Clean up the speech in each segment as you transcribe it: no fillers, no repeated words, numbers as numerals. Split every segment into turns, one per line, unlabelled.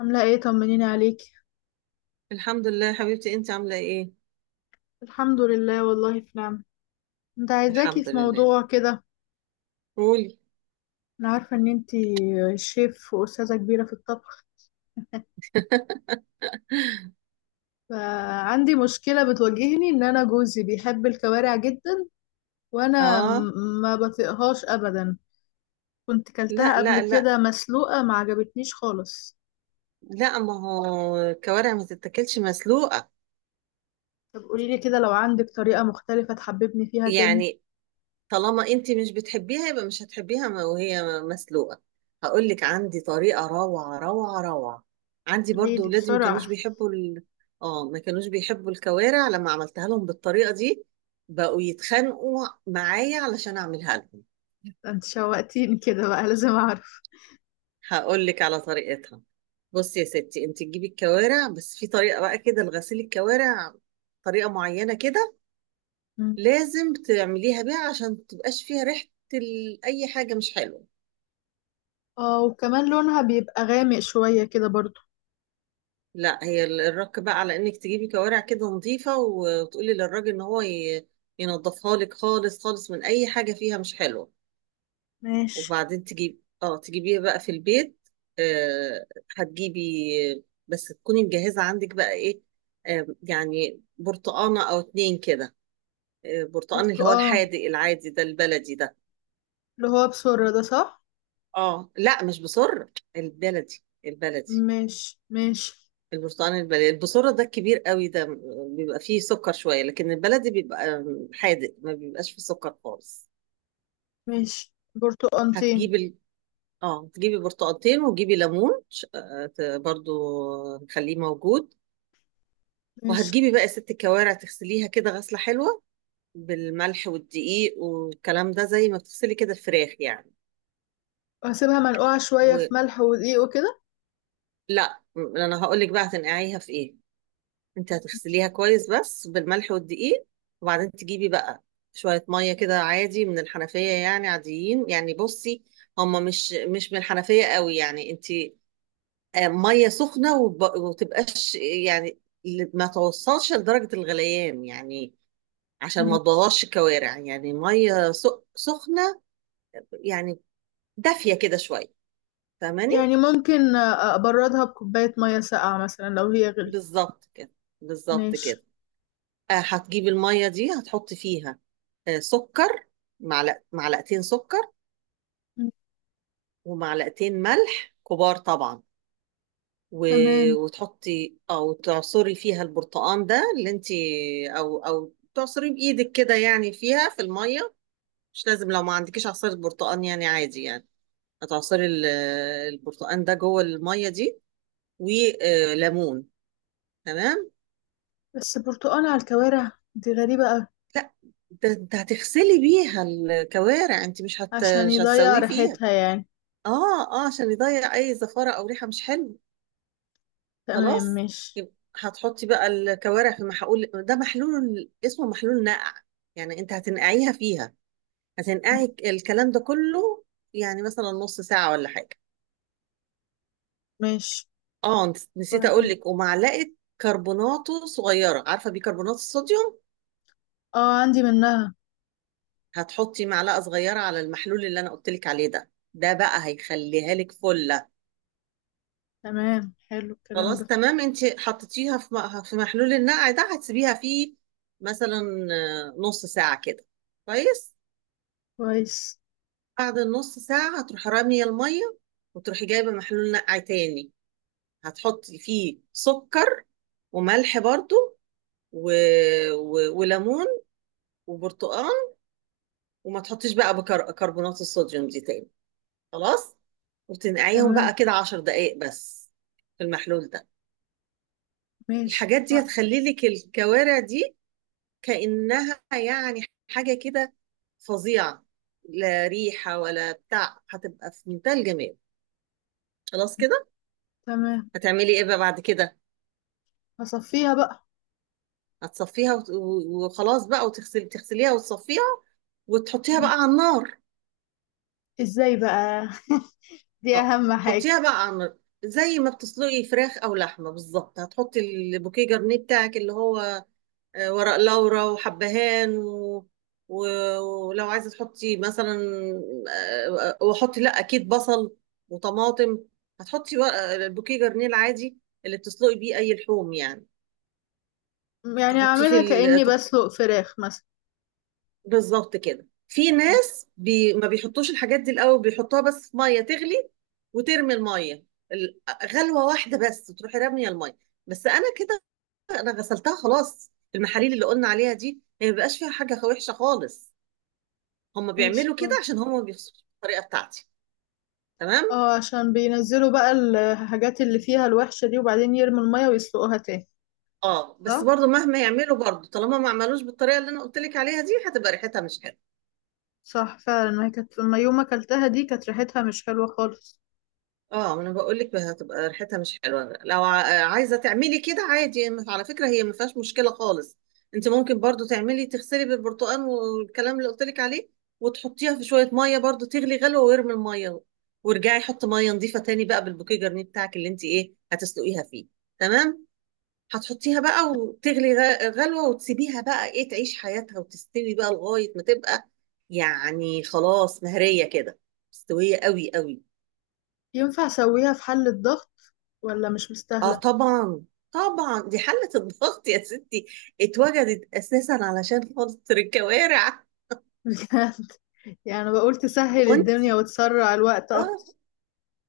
عاملة ايه؟ طمنيني عليك.
الحمد لله، حبيبتي. انت عامله ايه؟
الحمد لله، والله في نعمة. انت عايزاكي
الحمد
في
لله.
موضوع كده.
قولي.
انا عارفة ان انتي شيف واستاذة كبيرة في الطبخ. فعندي مشكلة بتواجهني ان انا جوزي بيحب الكوارع جدا، وانا
اه.
ما بطيقهاش ابدا. كنت
لا،
كلتها قبل
لا، لا،
كده مسلوقة ما عجبتنيش خالص.
لا. ما هو الكوارع ما تتاكلش مسلوقه.
طب قوليلي كده لو عندك طريقة مختلفة تحببني فيها تاني.
يعني طالما انت مش بتحبيها يبقى مش هتحبيها، وهي مسلوقه. هقول لك عندي طريقه روعه روعه روعه. عندي برضو
قوليلي
ولادي ما كانوش
بسرعة.
بيحبوا اه، ما كانوش بيحبوا الكوارع لما عملتها لهم بالطريقه دي. بقوا يتخانقوا معايا علشان اعملها لهم.
ده انت شوقتيني كده، بقى لازم اعرف.
هقول لك على طريقتها. بصي يا ستي، انت تجيبي الكوارع، بس في طريقه بقى كده لغسيل الكوارع. طريقه معينه كده.
مم.
لازم تعمليها بيها عشان متبقاش فيها ريحه، اي حاجه مش حلوه.
اه، وكمان لونها بيبقى غامق شوية كده برضه.
لا، هي الرك بقى على انك تجيبي كوارع كده نظيفه وتقولي للراجل ان هو ينضفها لك خالص خالص من اي حاجه فيها مش حلوه.
ماشي.
وبعدين تجيبيها بقى في البيت. آه هتجيبي. بس تكوني مجهزة عندك بقى ايه. يعني برتقانة او اتنين كده. برتقان اللي هو
برتقال
الحادق العادي ده، البلدي ده.
اللي هو بسرة ده، صح؟
اه، لا، مش بصر. البلدي البلدي.
ماشي ماشي.
البرتقان البلدي، البصرة ده الكبير قوي ده بيبقى فيه سكر شوية، لكن البلدي بيبقى حادق، ما بيبقاش فيه سكر خالص.
ماشي، برتقالتين.
هتجيبي اه، تجيبي برتقالتين، وتجيبي ليمون برضو نخليه موجود.
ماشي،
وهتجيبي بقى يا ست الكوارع، تغسليها كده غسلة حلوة بالملح والدقيق والكلام ده، زي ما بتغسلي كده الفراخ يعني.
وهسيبها منقوعة شوية
ولا،
في ملح ودقيق وكده.
انا هقول لك بقى هتنقعيها في ايه. انت هتغسليها كويس بس بالملح والدقيق، وبعدين تجيبي بقى شوية مية كده عادي من الحنفية، يعني عاديين. يعني بصي، هما مش من الحنفية قوي، يعني انت مية سخنة، وتبقاش يعني ما توصلش لدرجة الغليان، يعني عشان ما
مم.
تبوظش الكوارع. يعني ميه سخنه، يعني دافيه كده شويه. فاهماني؟
يعني ممكن أبردها بكوباية مية ساقعة مثلا لو هي غليت.
بالظبط كده، بالظبط
ماشي.
كده. هتجيب الميه دي، هتحط فيها سكر، معلقتين سكر،
مم.
ومعلقتين ملح كبار طبعا، و...
تمام.
وتحطي او تعصري فيها البرتقان ده اللي انت، او تعصري بايدك كده، يعني فيها في الميه. مش لازم لو ما عندكيش عصير برتقان، يعني عادي يعني. هتعصري البرتقان ده جوه الميه دي وليمون. تمام.
بس برتقال على الكوارع دي غريبة أوي.
لا، ده انت هتغسلي بيها الكوارع، انت مش
عشان يضيع
هتسويه فيها.
ريحتها يعني.
اه، عشان يضيع اي زفاره او ريحه مش حلوه.
تمام،
خلاص.
ماشي.
يبقى هتحطي بقى الكوارع في محلول. ده محلول اسمه محلول نقع، يعني انت هتنقعيها فيها،
مم.
هتنقعي الكلام ده كله يعني مثلا نص ساعه ولا حاجه.
ماشي.
اه، نسيت اقول
بعدين.
لك، ومعلقه كربوناته صغيره، عارفه بيكربونات الصوديوم.
اه، عندي منها.
هتحطي معلقة صغيرة على المحلول اللي أنا قلتلك عليه ده بقى هيخليها لك فلة.
تمام، حلو الكلام
خلاص،
ده.
تمام. انت حطيتيها في محلول النقع ده، هتسيبيها فيه مثلا نص ساعة كده. كويس.
كويس.
بعد النص ساعة هتروحي رامية المية، وتروحي جايبة محلول نقع تاني. هتحطي فيه سكر وملح برضو، و... وليمون وبرتقال، وما تحطيش بقى كربونات الصوديوم دي تاني. خلاص، وتنقعيهم بقى
تمام.
كده 10 دقايق بس في المحلول ده.
ماشي،
الحاجات دي
اتفقنا.
هتخلي لك الكوارع دي كأنها يعني حاجة كده فظيعة. لا ريحة ولا بتاع، هتبقى في منتهى الجمال. خلاص كده.
تمام.
هتعملي ايه بقى بعد كده؟
هصفيها بقى.
هتصفيها وخلاص بقى، تغسليها وتصفيها وتحطيها
مم.
بقى على النار.
ازاي بقى؟ دي
اه،
اهم حاجة.
حطيها بقى على النار زي ما بتسلقي فراخ او لحمه بالظبط. هتحطي البوكيه جرنيه بتاعك اللي هو ورق لورا وحبهان و... ولو عايزة تحطي مثلا وحطي، لا، أكيد بصل وطماطم. هتحطي البوكيه جرنيل عادي اللي بتسلقي بيه أي لحوم يعني.
يعني
تحطيه
اعملها كأني بسلق فراخ مثلا.
بالظبط كده. في ناس ما بيحطوش الحاجات دي الأول، بيحطوها بس في مية تغلي وترمي المية، ال- غلوة واحدة بس، وتروحي رامية المية. بس أنا كده، أنا غسلتها خلاص، المحاليل اللي قلنا عليها دي هي ما بيبقاش فيها حاجة وحشة خالص. هم
ماشي،
بيعملوا كده
كويس.
عشان هم ما بيخسروش الطريقه بتاعتي. تمام.
اه، عشان بينزلوا بقى الحاجات اللي فيها الوحشة دي، وبعدين يرموا المية ويسلقوها تاني.
اه، بس
صح؟
برضو مهما يعملوا، برضو طالما ما عملوش بالطريقه اللي انا قلت لك عليها دي، هتبقى ريحتها مش حلوه.
صح فعلا، ما هي كانت لما يوم اكلتها دي كانت ريحتها مش حلوة خالص.
اه، ما انا بقول لك هتبقى ريحتها مش حلوه. لو عايزه تعملي كده عادي، على فكره هي ما فيهاش مشكله خالص. انت ممكن برضو تغسلي بالبرتقال والكلام اللي قلت لك عليه، وتحطيها في شويه ميه برضو تغلي غلوه، وارمي الميه، وارجعي حطي ميه نظيفه تاني بقى بالبوكيه جرنيه بتاعك اللي انت ايه هتسلقيها فيه. تمام. هتحطيها بقى وتغلي غلوة، وتسيبيها بقى ايه تعيش حياتها وتستوي بقى لغاية ما تبقى، يعني خلاص، مهرية كده، مستوية قوي قوي.
ينفع اسويها في حلة ضغط ولا مش
اه
مستاهلة؟
طبعا، طبعا دي حلة الضغط يا ستي اتوجدت اساسا علشان خاطر الكوارع.
بجد. يعني أنا بقول تسهل الدنيا
وانتي
وتسرع الوقت
اه.
اكتر.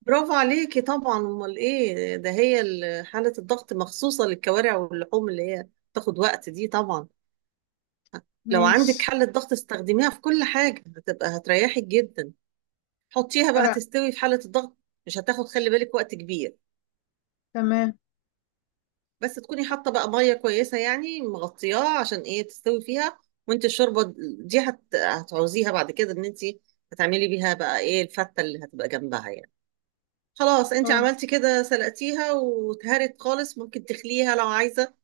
برافو عليكي طبعا، امال ايه، ده هي حالة الضغط مخصوصة للكوارع واللحوم اللي هي تاخد وقت دي طبعا. لو عندك
ماشي.
حلة ضغط استخدميها في كل حاجة، هتبقى هتريحك جدا. حطيها بقى
انا.
تستوي في حالة الضغط، مش هتاخد خلي بالك وقت كبير.
تمام.
بس تكوني حاطة بقى مية كويسة، يعني مغطياها عشان ايه تستوي فيها. وانت الشوربة دي هتعوزيها بعد كده، ان انت هتعملي بيها بقى ايه الفتة اللي هتبقى جنبها يعني. خلاص، انت
اه،
عملتي كده، سلقتيها واتهرت خالص، ممكن تخليها لو عايزة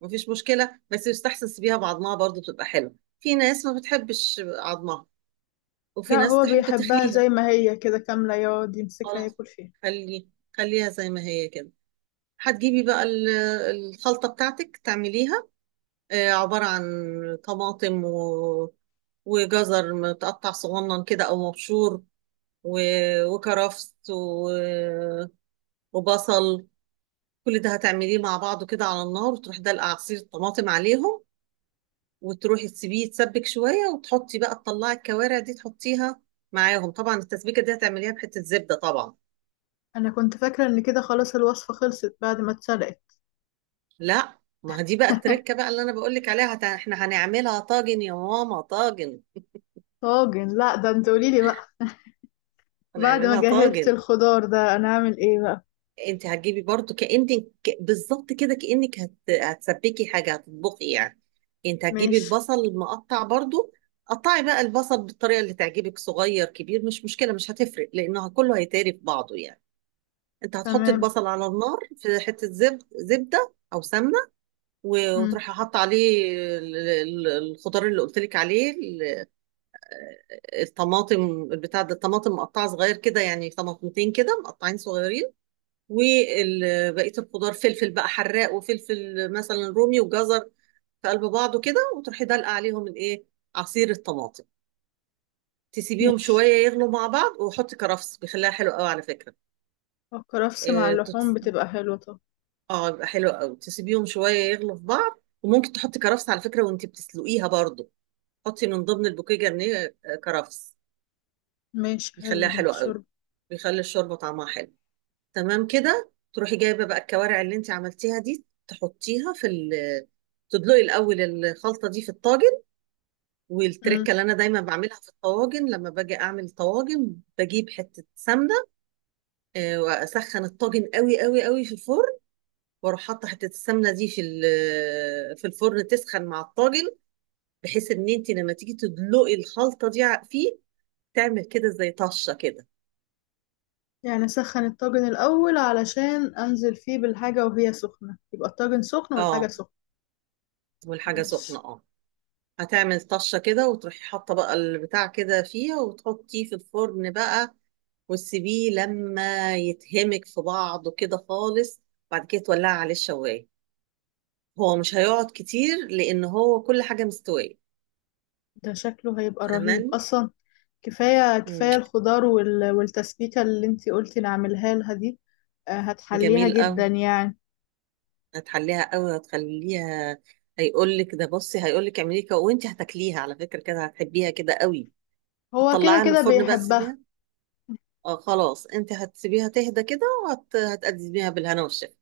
مفيش مشكلة، بس يستحسن تسيبيها بعضمها برضو، بتبقى حلوة. في ناس ما بتحبش عظمها، وفي
لا
ناس
هو
تحب
بيحبها
تخليها.
زي ما هي كده كاملة، يقعد يمسكها
خلاص،
ياكل فيها.
خلي خليها زي ما هي كده. هتجيبي بقى الخلطة بتاعتك تعمليها عبارة عن طماطم وجزر متقطع صغنن كده أو مبشور، و... وكرفس وبصل. كل ده هتعمليه مع بعضه كده على النار، وتروحي دلقة عصير الطماطم عليهم، وتروحي تسيبيه يتسبك شوية، وتحطي بقى تطلعي الكوارع دي تحطيها معاهم. طبعا التسبيكة دي هتعمليها بحتة زبدة طبعا.
انا كنت فاكرة ان كده خلاص الوصفة خلصت بعد ما اتسلقت.
لا، ما دي بقى التركة بقى اللي أنا بقولك عليها. احنا هنعملها طاجن يا ماما، طاجن.
طاجن؟ لا ده انت قوليلي بقى. بعد ما
هنعملها
جهزت
طاجن.
الخضار ده انا اعمل ايه بقى؟
انت هتجيبي برضو بالظبط كده، كأنك هتسبكي حاجة، هتطبخي يعني. انت هتجيبي
ماشي.
البصل المقطع برضو. قطعي بقى البصل بالطريقة اللي تعجبك، صغير كبير مش مشكلة، مش هتفرق لأنه كله هيتهري في بعضه يعني. انت هتحطي
تمام.
البصل على النار في حتة زبدة أو سمنة،
مم.
وتروحي حاطة عليه الخضار اللي قلت لك عليه، الطماطم. بتاع ده الطماطم مقطعة صغير كده، يعني طماطمتين كده مقطعين صغيرين، وبقية الخضار، فلفل بقى حراق وفلفل مثلا رومي وجزر، في قلب بعضه كده، وتروحي دلقة عليهم الايه، عصير الطماطم. تسيبيهم
ماشي.
شوية يغلوا مع بعض، وحطي كرفس، بيخليها حلو قوي على فكرة.
الكرفس مع
اه
اللحوم بتبقى حلوة، طب.
آه، يبقى حلو قوي. تسيبيهم شوية يغلوا في بعض، وممكن تحطي كرفس على فكرة وانت بتسلقيها برضو. حطي من ضمن البوكيه جرنيه كرفس،
ماشي حلو
بيخليها
ده،
حلوة قوي،
الشرب.
بيخلي الشوربة طعمها حلو. تمام كده. تروحي جايبه بقى الكوارع اللي انت عملتيها دي، تحطيها في ال تدلقي الاول الخلطه دي في الطاجن.
مم.
والتركه اللي انا دايما بعملها في الطواجن لما باجي اعمل طواجن، بجيب حته سمنه واسخن الطاجن قوي قوي قوي في الفرن، واروح حاطه حته السمنه دي في الفرن تسخن مع الطاجن، بحيث ان انت لما تيجي تدلقي الخلطه دي فيه، تعمل كده زي طشه كده.
يعني اسخن الطاجن الاول علشان انزل فيه بالحاجة وهي سخنة، يبقى الطاجن سخن والحاجة
اه،
سخنة.
والحاجه سخنه،
ماشي.
اه. هتعمل طشة كده، وتروحي حاطة بقى البتاع كده فيها، وتحطيه في الفرن بقى وتسيبيه لما يتهمك في بعضه كده خالص. بعد كده تولعي عليه الشواية. هو مش هيقعد كتير لأن هو كل حاجة مستوية.
ده شكله هيبقى رهيب
فاهماني؟
اصلا. كفايه
مم.
كفايه الخضار وال- والتسبيكه اللي انتي قلتي نعملها لها دي. آه، هتحليها
جميل
جدا
قوي.
يعني.
هتحليها قوي، هتخليها، هيقولك ده بصي، هيقولك اعملي كده، وانت هتاكليها على فكرة كده هتحبيها كده قوي.
هو كده
هتطلعيها من
كده
الفرن بقى
بيحبها.
تسيبيها. اه، خلاص، انت هتسيبيها تهدى كده، وهتقدميها بالهنا والشفا.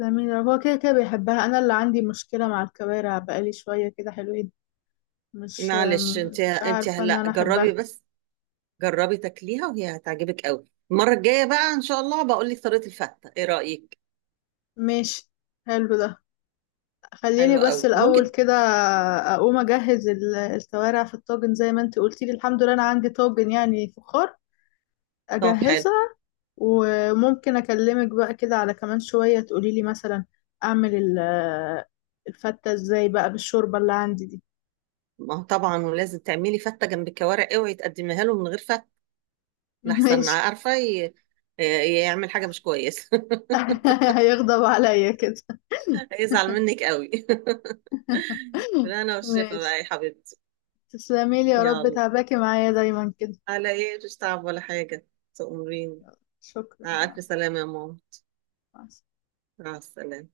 جميل، هو كده كده بيحبها. انا اللي عندي مشكله مع الكوارع بقالي شويه كده حلوين. مش
معلش،
آم،
انت
مش
انت
عارفه ان
هلا
انا
جربي
احبها.
بس. جربي تاكليها وهي هتعجبك قوي. المره الجايه بقى ان شاء الله بقول لك طريقه الفته، ايه رايك؟
ماشي، حلو ده. خليني
حلو
بس
قوي
الاول
ممكن.
كده اقوم اجهز الكوارع في الطاجن زي ما انتي قلتي لي. الحمد لله انا عندي طاجن يعني فخار،
طب حلو.
اجهزه. وممكن اكلمك بقى كده على كمان شوية تقولي لي مثلا اعمل الفتة ازاي بقى بالشوربة اللي عندي دي.
ما هو طبعا، ولازم تعملي فته جنب الكوارع، اوعي تقدميها له من غير فته، لحسن
ماشي.
عارفه يعمل حاجه مش كويسه.
هيغضب عليا كده.
هيزعل منك قوي. بالهنا والشفا
ماشي.
بقى يا حبيبتي.
تسلميلي يا رب،
يلا،
تعباكي معايا دايما كده.
على ايه، مش تعب ولا حاجه. تأمريني.
شكرا،
مع
مع
الف
السلامة.
سلامه يا ماما. مع السلامه.